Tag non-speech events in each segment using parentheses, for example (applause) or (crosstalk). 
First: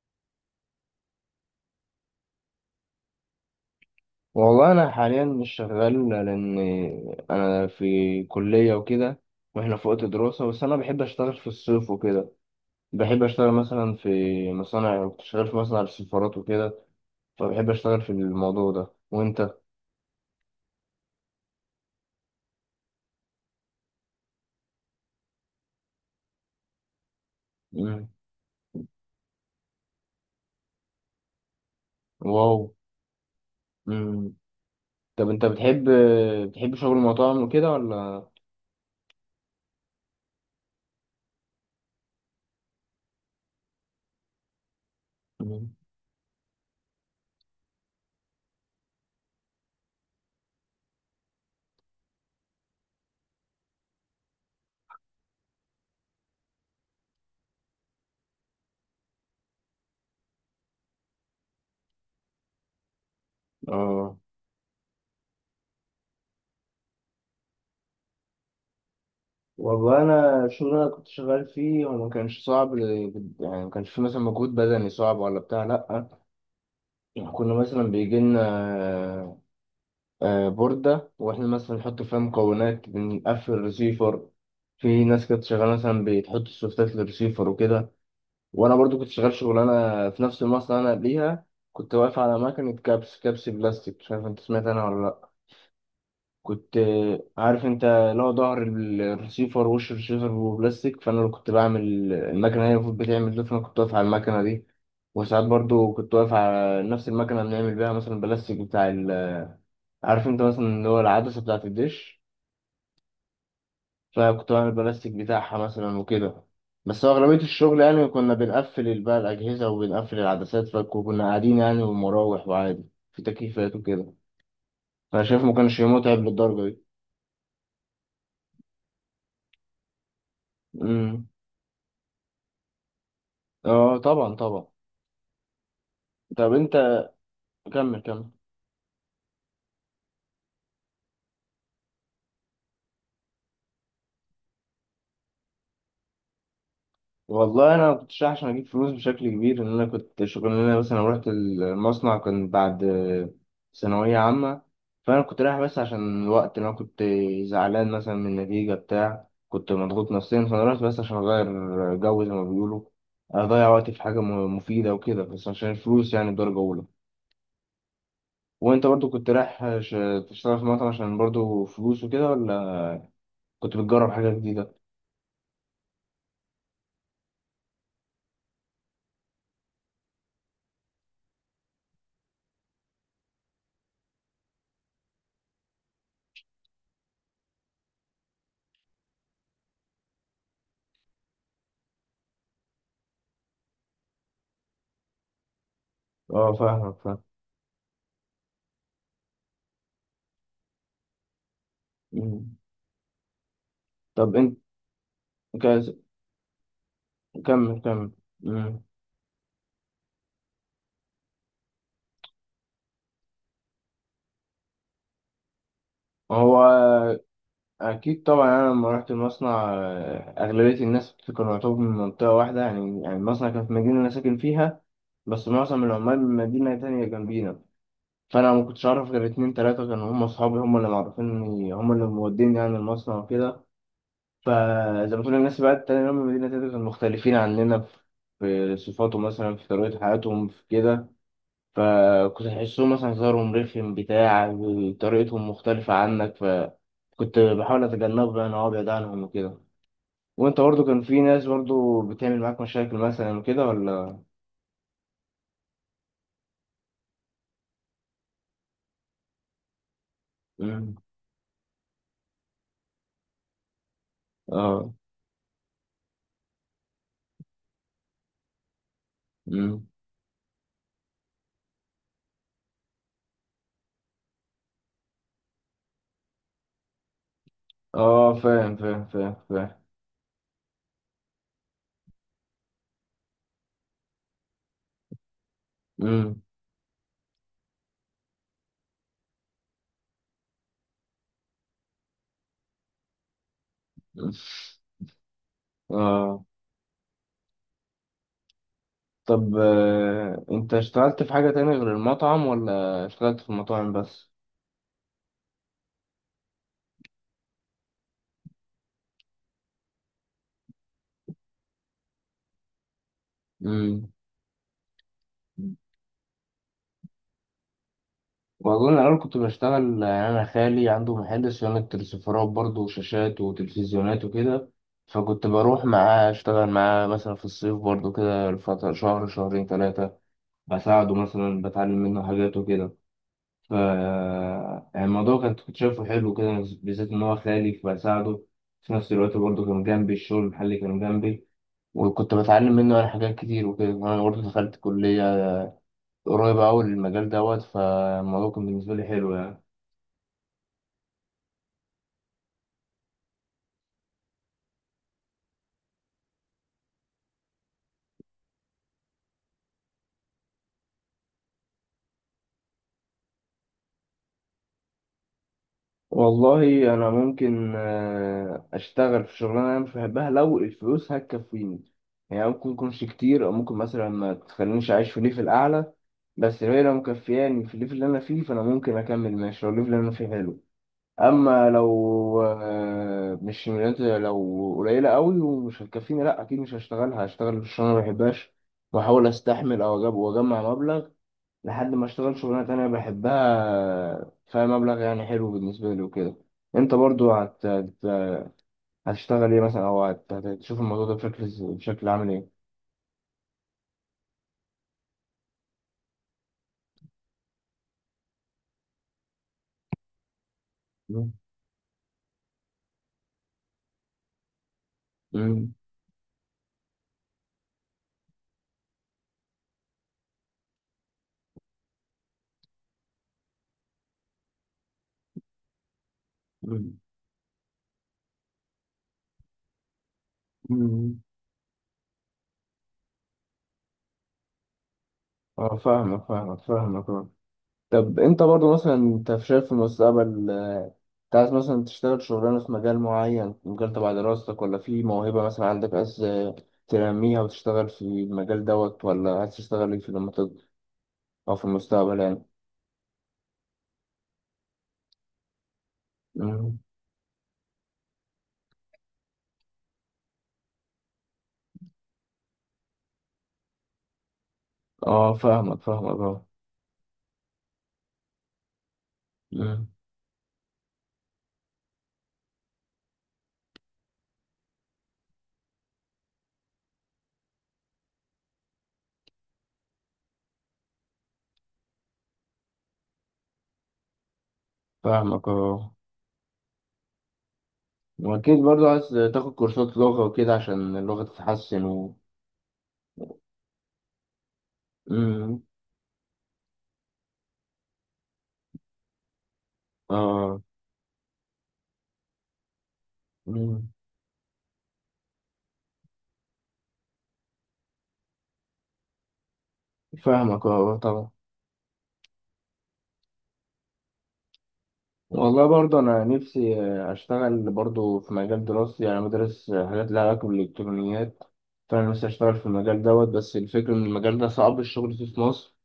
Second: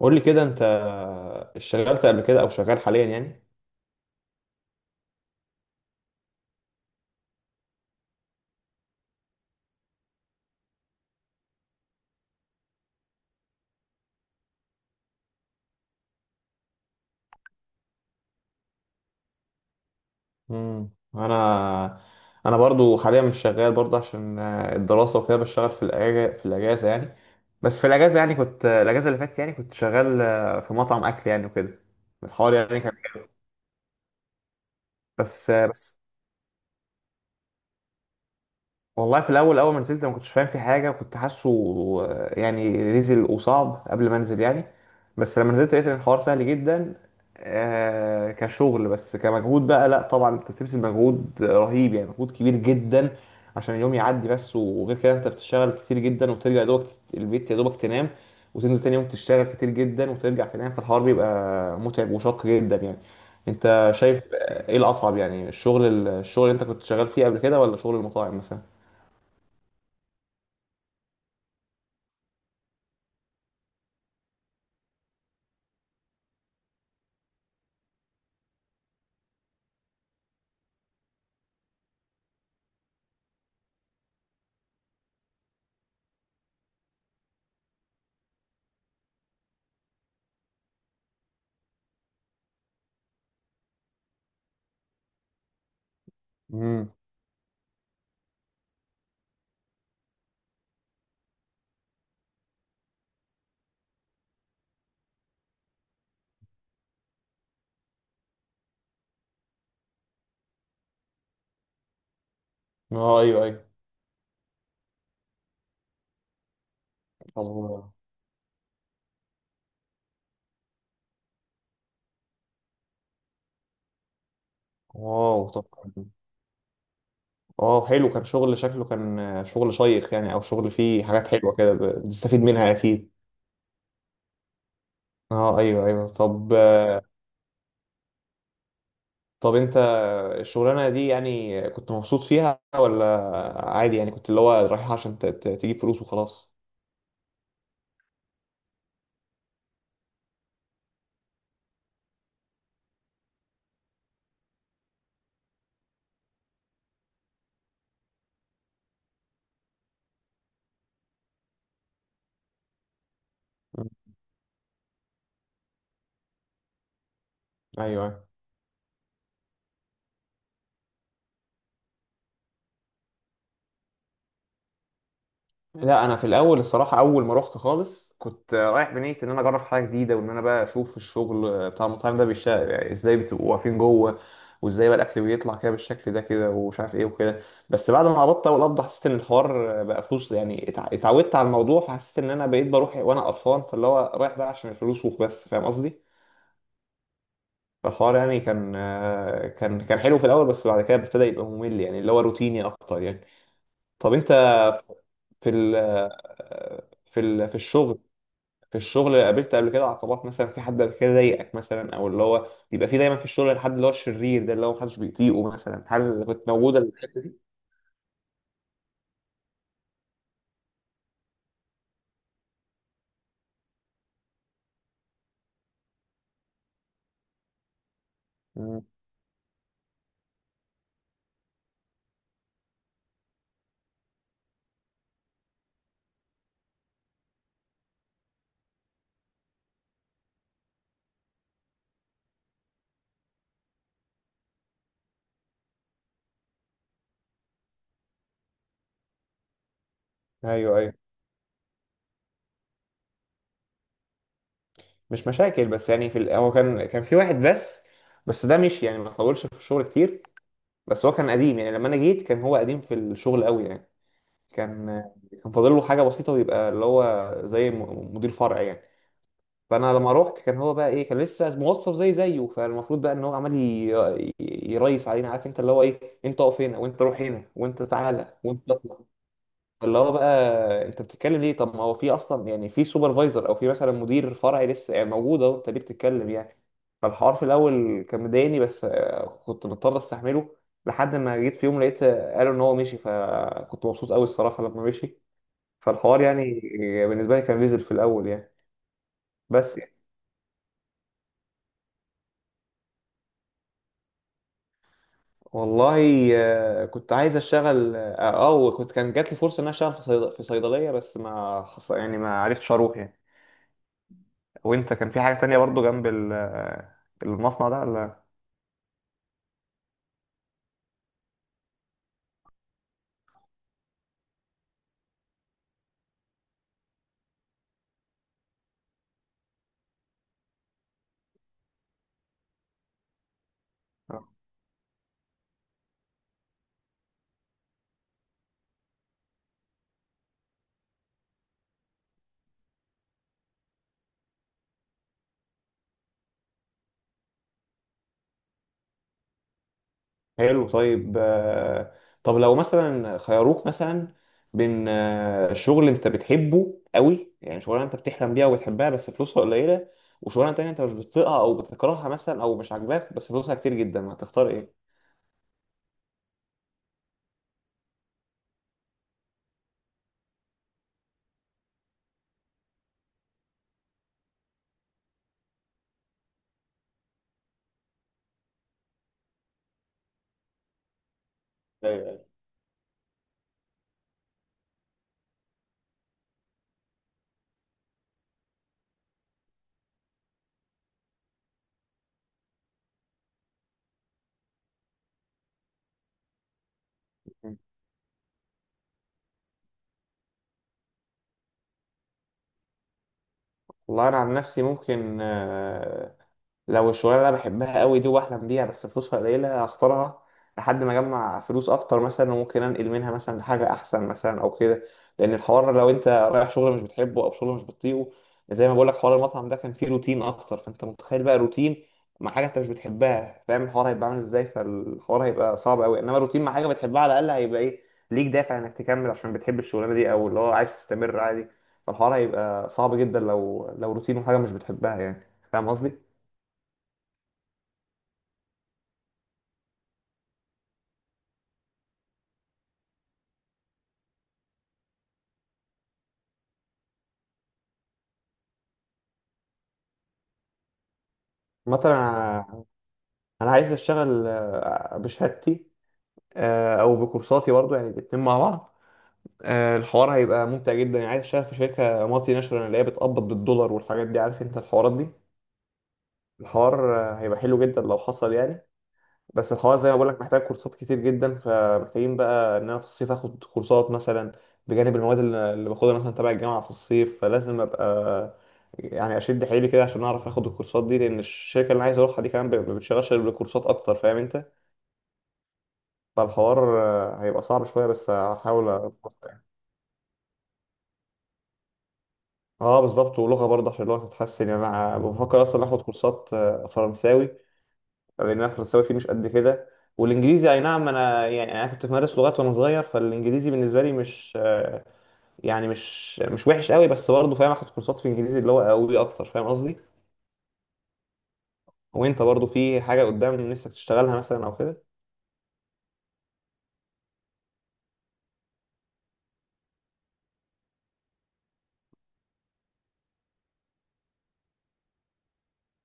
قول لي كده انت اشتغلت قبل كده او شغال حاليا يعني؟ والله انا حاليا مش شغال، لان انا في كليه وكده، واحنا في وقت دراسه. بس انا بحب اشتغل في الصيف وكده. بحب اشتغل مثلا في مصانع. كنت شغال في مصنع السفارات وكده، فبحب اشتغل في الموضوع ده. وانت؟ امم انا انا برضو حاليا مش شغال برضو عشان الدراسه وكده. بشتغل في الاجازه يعني. بس في مم. الاجازه يعني كنت آه، الاجازه اللي فاتت يعني كنت شغال في مطعم اكل يعني وكده. الحوار واو. يعني كان مم. طب انت بس بتحب بس بتحب شغل المطاعم وكده ولا؟ والله في الاول اول ما نزلت ما كنتش فاهم في حاجه، كنت حاسه يعني ريزل وصعب قبل ما انزل يعني. بس لما مم. نزلت لقيت ان الحوار سهل جدا. كشغل، بس كمجهود بقى لا، طبعا انت بتبذل مجهود رهيب يعني، مجهود كبير جدا عشان اليوم يعدي بس. وغير كده انت بتشتغل كتير جدا وترجع يا دوبك البيت، يا دوبك تنام، وتنزل تاني يوم تشتغل كتير جدا وترجع تنام. فالحوار بيبقى متعب وشاق جدا يعني. انت اه. شايف ايه الاصعب يعني، الشغل اللي انت كنت شغال فيه قبل كده، ولا شغل المطاعم مثلا؟ والله انا الشغل اللي انا كنت شغال فيه هو ما كانش صعب، يعني ما كانش فيه مثلا مجهود بدني صعب ولا بتاع، لا. يعني كنا مثلا بيجي لنا بوردة، واحنا مثلا نحط فيها مكونات، بنقفل الريسيفر. في ناس كانت شغالة مثلا بتحط السوفتات للريسيفر وكده، وأنا برضو كنت شغال شغلانة في نفس المصنع أنا قبليها. كنت واقف على مكنة كبس، كبس بلاستيك. مش عارف أنت سمعت عنها ولا لأ؟ كنت امم عارف أنت لو ظهر الريسيفر، وش الريسيفر هو بلاستيك، فأنا اللي كنت بعمل. المكنة هي المفروض بتعمل ده، فأنا كنت واقف على المكنة دي. وساعات برضو كنت واقف على نفس المكنة بنعمل بيها مثلا البلاستيك بتاع ال، عارف انت مثلا اللي هو العدسة بتاعة الدش. اه، ايوه ايوه. فكنت بعمل بلاستيك بتاعها مثلا وكده. بس هو أغلبية الشغل الله. يعني كنا بنقفل بقى الأجهزة وبنقفل العدسات، فكنا قاعدين يعني ومراوح وعادي، في تكييفات وكده. فأنا واو، شايف ما طب. كانش متعب للدرجة دي. اه، حلو، كان شغل شكله كان شغل شيق يعني، او شغل فيه امم. حاجات حلوه كده بتستفيد منها اكيد. اه طبعا طبعا. اه، ايوه ايوه، طب طب انت، كمل كمل. طب انت الشغلانه دي يعني كنت مبسوط فيها، ولا عادي يعني كنت اللي هو رايح عشان تجيب فلوس وخلاص؟ والله انا ما كنتش عشان اجيب فلوس بشكل كبير، ان انا كنت شغلانه مثلا رحت المصنع كان بعد ثانويه عامه. فانا كنت رايح بس عشان الوقت، انا كنت زعلان مثلا من النتيجه بتاع، كنت مضغوط نفسيا، فانا رحت بس عشان اغير جو زي ما بيقولوا، اضيع مم. وقتي في حاجه مفيده وكده، بس عشان الفلوس يعني درجه اولى. ايوه، أيوة. وانت برضو كنت رايح تشتغل في مطعم عشان برضو فلوس وكده، ولا كنت بتجرب حاجه جديده؟ لا، انا في الاول الصراحه اول ما رحت خالص كنت رايح بنيه ان انا اجرب حاجه جديده، وان انا بقى اشوف الشغل بتاع المطاعم ده بيشتغل يعني ازاي، بتبقوا واقفين جوه، وازاي بقى الاكل بيطلع كده بالشكل ده كده، ومش عارف ايه وكده. بس بعد ما قبضت اول قبضه حسيت ان الحوار بقى فلوس يعني، اتعودت على الموضوع. فحسيت ان انا بقيت بروح وانا قرفان، فاللي هو رايح بقى عشان الفلوس وبس، فاهم قصدي؟ اه فاهمك فاهم. فالحوار يعني كان، كان حلو في الاول، بس بعد كده ابتدى يبقى ممل يعني اللي هو مم. روتيني اكتر يعني. طب انت طب انت في ال كاز- في كمل الشغل، كمل. قابلت قبل كده عقبات مثلا، في حد قبل كده ضايقك مثلا، او اللي هو بيبقى في دايما في الشغل، الحد اللي هو الشرير ده اللي هو محدش بيطيقه مثلا، هل كنت موجوده؟ هو أكيد طبعا. يعني أنا لما رحت المصنع أغلبية الناس كانوا يعتبروا من منطقة واحدة. يعني المصنع كان في مدينة أنا ساكن فيها، بس معظم العمال من مدينة تانية جنبينا. فأنا ما مم. كنتش أعرف غير اتنين تلاتة كانوا هم أصحابي، هم اللي معرفيني، هم اللي موديني يعني المصنع وكده. فزي ما تقول الناس بقى التانية اللي هم من مدينة تانية كانوا مختلفين عننا في صفاتهم، مثلا في طريقة حياتهم، في كده. فكنت تحسهم مثلا هزارهم رخم بتاع، طريقتهم مختلفة عنك، فكنت بحاول أتجنبه يعني أو أبعد عنهم وكده. وأنت ايوه برضو ايوه. كان في ناس برضو بتعمل معاك مشاكل مثلا وكده ولا؟ مش مشاكل، بس يعني هو كان في واحد بس، بس ده مشي يعني، ما طولش في الشغل كتير. مم. بس هو كان قديم يعني، لما انا جيت كان هو قديم في الشغل قوي يعني. آه. كان كان فاضل له حاجه بسيطه ويبقى اللي هو زي مدير فرع يعني. مم. فانا لما روحت كان هو بقى ايه، كان لسه موظف زي زيه. فالمفروض بقى ان هو عمال يريس علينا، عارف انت، اللي هو ايه، انت اقف هنا وانت روح هنا وانت تعالى آه وانت فاهم اطلع، فاهم فاهم فاهم. اللي هو بقى انت بتتكلم ليه؟ طب ما هو في اصلا يعني في سوبرفايزر او في مثلا مدير فرعي لسه يعني موجود اهو، انت ليه بتتكلم مم. يعني؟ فالحوار في الاول كان مضايقني، بس كنت مضطر استحمله. لحد ما جيت في يوم لقيت قالوا ان هو مشي، فكنت مبسوط (laughs) قوي مم. الصراحه لما مشي. فالحوار آه. يعني بالنسبه لي كان نزل في الاول يعني. طب بس أنت اشتغلت في حاجة تانية غير المطعم ولا اشتغلت في المطاعم بس؟ والله كنت عايز اشتغل كان جات لي فرصه ان انا اشتغل في صيدليه، بس ما حص... يعني ما عرفتش اروح يعني. مم. وانت كان في حاجه تانية برضو جنب المصنع ده ولا؟ والله أنا الأول كنت بشتغل، يعني أنا خالي عنده محل صيانة تلسفرات برضه وشاشات وتلفزيونات وكده. فكنت بروح معاه أشتغل معاه مثلا في الصيف برضه كده لفترة شهر شهرين تلاتة، بساعده مثلا بتعلم منه حاجات وكده. ف، آه. يعني الموضوع كنت شايفه حلو كده، بالذات إن هو خالي فبساعده. في نفس الوقت برضه كان جنبي الشغل، المحل كان جنبي، وكنت بتعلم منه أنا حاجات كتير وكده، وأنا برضه دخلت كلية قريبة أوي للمجال دوت. فالموضوع كان بالنسبة لي حلو يعني. حلو، طيب طب لو مثلا خيروك مثلا بين شغل انت بتحبه قوي يعني شغلانه انت بتحلم بيها وبتحبها بس فلوسها قليله، وشغلانه تانية انت مش بتطيقها او بتكرهها مثلا او مش عاجباك بس فلوسها كتير جدا، هتختار ايه؟ والله انا ممكن اشتغل في شغلانه انا مش بحبها لو الفلوس هتكفيني. يعني ممكن تكونش كتير او ممكن مثلا ما تخلينيش اعيش في ليفل اعلى، بس لو هي لو مكفياني في الليفل اللي انا فيه فانا ممكن اكمل ماشي لو الليفل اللي انا فيه حلو. اما ايوه ايوه. لو مش لو قليله قوي ومش هتكفيني، لا اكيد مش هشتغلها، هشتغل في الشغلانه ما بحبهاش، واحاول استحمل او اجيب واجمع مبلغ لحد ما اشتغل شغلانة تانية بحبها فيها مبلغ يعني حلو بالنسبة لي وكده. انت برضو هتشتغل ايه مثلا، او هتشوف الموضوع ده بشكل بشكل عامل ايه؟ والله انا عن نفسي ممكن لو الشغلانه اللي انا بحبها قوي دي واحلم بيها بس فلوسها قليله هختارها لحد ما مم. اجمع فلوس اكتر مثلا، وممكن انقل منها مثلا لحاجه احسن مثلا او كده. لان الحوار مم. لو انت رايح شغل مش بتحبه او شغل مش بتطيقه، زي ما بقول لك حوار المطعم ده كان فيه روتين اكتر، فانت متخيل بقى روتين مع حاجه انت مش بتحبها، فاهم الحوار هيبقى عامل ازاي؟ فالحوار هيبقى صعب قوي. انما روتين مع حاجه مم. بتحبها على الاقل هيبقى ايه، ليك دافع انك تكمل عشان بتحب الشغلانه دي، او اللي هو عايز تستمر مم. عادي. فالحوار هيبقى صعب جدا لو لو روتين وحاجه مش بتحبها يعني، فاهم اه قصدي؟ فاهمك فاهمك فاهمك آه. طب انت برضو مثلا انت شايف في المستقبل، انت عايز مثلا تشتغل شغلانة في مجال معين، في مجال تبع دراستك، ولا في موهبة مثلا عندك عايز تنميها وتشتغل في المجال دوت، ولا عايز تشتغل ايه في لما تكبر او في مثلا المستقبل؟ أنا عايز اشتغل بشهادتي، يعني. او بكورساتي برضو يعني الاتنين مع بعض. الحوار هيبقى ممتع جدا يعني، عايز اشتغل في شركه مالتي ناشونال اللي هي بتقبض بالدولار والحاجات دي، عارف انت الحوارات دي. اه فاهمك فاهمك اه. الحوار هيبقى حلو جدا لو حصل يعني. بس الحوار مم. زي ما بقول لك محتاج كورسات كتير جدا، فمحتاجين بقى ان انا في الصيف اخد كورسات مثلا بجانب المواد اللي باخدها مثلا تبع الجامعه في الصيف، فلازم ابقى يعني اشد حيلي كده عشان اعرف اخد الكورسات دي، لان الشركه اللي انا عايز اروحها دي كمان ما بتشغلش غير بالكورسات اكتر، فاهم انت؟ فاهمك اه. فالحوار هيبقى صعب شوية بس واكيد هحاول برضو أظبطه عايز يعني. تاخد كورسات لغة وكده عشان اللغة تتحسن و... اه، بالظبط، ولغة برضه عشان اللغة تتحسن يعني. انا بفكر مم. اصلا اخد كورسات فرنساوي، لان انا فرنساوي فيه مش قد كده. والانجليزي اي اه. نعم، انا يعني انا كنت بمارس لغات وانا صغير، فالانجليزي بالنسبة لي مم. مش آه، يعني مش وحش قوي، بس برضه فاهم اخد كورسات في انجليزي اللي هو قوي اكتر، فاهم قصدي؟ فاهمك اه اه، طبعا. وانت برضه في حاجة قدام نفسك تشتغلها مثلا او كده؟ والله برضو انا نفسي اشتغل برضو في مجال دراستي. يعني أنا بدرس حاجات لها علاقة بالالكترونيات، فانا نفسي اشتغل في المجال دوت. بس الفكرة ان المجال ده صعب الشغل فيه في مصر،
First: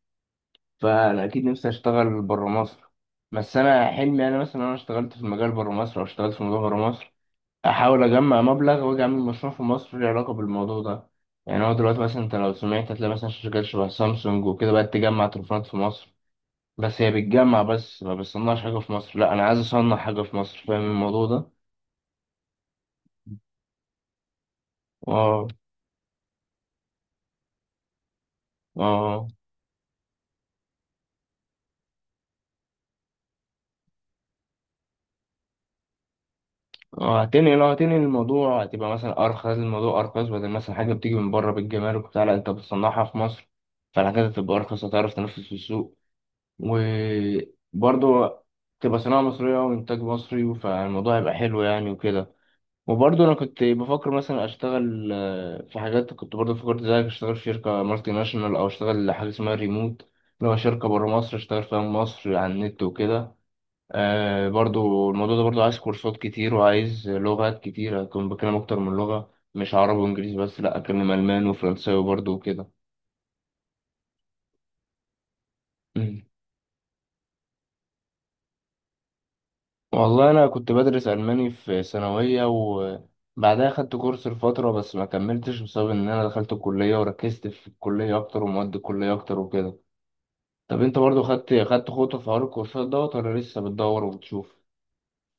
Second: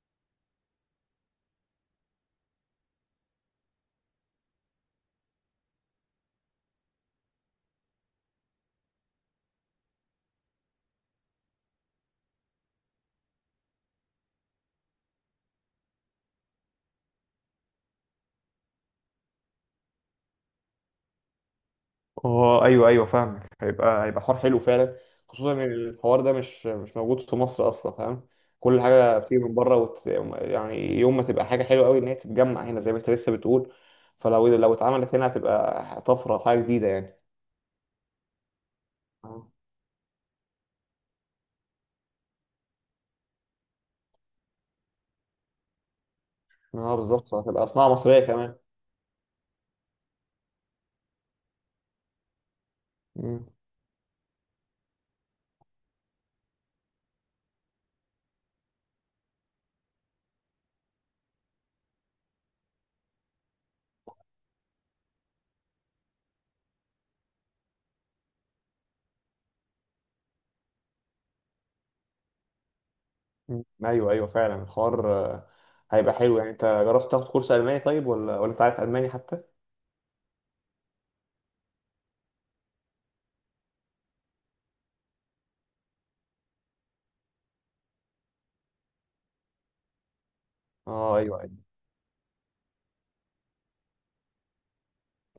فانا اكيد نفسي اشتغل برا مصر. بس انا حلمي انا مثلا انا اشتغلت في المجال برا مصر او اشتغلت في مجال برا مصر، احاول اجمع مبلغ واجي اعمل مشروع في مصر له علاقه بالموضوع ده. يعني هو دلوقتي مثلا انت لو سمعت هتلاقي مثلا شركات شبه سامسونج وكده بقت تجمع تليفونات في مصر، بس هي بتجمع بس ما بتصنعش حاجه في مصر، لا انا عايز اصنع حاجه في مصر. فاهم الموضوع ده؟ اه، ايوه ايوه، فاهمك، هيبقى هيبق حوار حلو فعلا، اه. خصوصا ان الحوار ده مش موجود في مصر اصلا، فاهم؟ كل حاجه اه بتيجي من بره يعني يوم ما تبقى حاجه حلوه قوي ان هي تتجمع هنا زي ما انت لسه بتقول. فلو لو اتعملت هنا هتبقى طفره، حاجه جديده يعني. اه هتنقل، لو هتنقل الموضوع هتبقى مثلا ارخص، اه. الموضوع ارخص بدل مثلا حاجه بتيجي من بره بالجمارك وبتاع، لا انت بتصنعها في مصر، فالحاجات هتبقى ارخص، هتعرف تنافس في السوق بالظبط، هتبقى صناعه مصريه وبرضه كمان. تبقى صناعة مصرية وإنتاج مصري، فالموضوع هيبقى حلو يعني وكده. وبرضه أنا مم. كنت بفكر مثلا أشتغل في حاجات. كنت برضه فكرت زيك أشتغل في شركة مالتي ناشونال، أو أشتغل حاجة اسمها ريموت، اللي هو شركة برا مصر أشتغل فيها من مصر على النت وكده. آه برضه الموضوع ده برضه عايز كورسات كتير وعايز لغات كتير، أكون بكلم أكتر من لغة، مش عربي وإنجليزي بس، لأ أكلم ألماني وفرنساوي برضه وكده. مم. ايوه ايوه، فعلا الحوار هيبقى حلو يعني. انت جربت تاخد كورس الماني طيب، ولا انت عارف الماني حتى؟ والله أنا كنت بدرس ألماني في ثانوية وبعدها خدت كورس لفترة، بس ما كملتش بسبب إن أنا دخلت الكلية وركزت في الكلية أكتر ومواد الكلية أكتر وكده. طب أنت اه، برضو ايوه. خدت خطوة في حوار الكورسات دوت ولا لسه بتدور وبتشوف؟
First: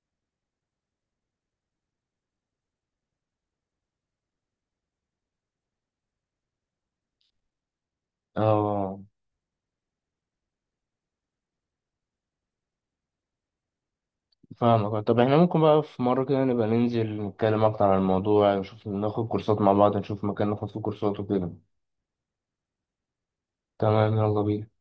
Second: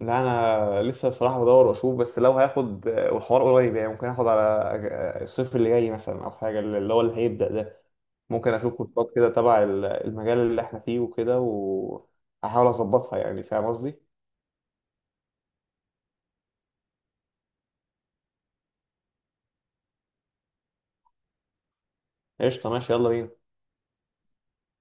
لا، انا لسه الصراحه بدور واشوف، بس لو هاخد والحوار قريب يعني، ممكن اخد على الصيف اللي جاي مثلا، او حاجه اللي هو اللي هيبدا ده. ممكن اشوف اه كورسات كده تبع المجال اللي احنا فيه وكده، واحاول اظبطها يعني، فاهم قصدي؟ فاهمك. طب احنا ممكن بقى في مرة كده نبقى ننزل نتكلم أكتر عن الموضوع، نشوف ناخد كورسات مع بعض، نشوف مكان ناخد فيه كورسات وكده. قشطه، ماشي، يلا بينا. تمام يلا بينا.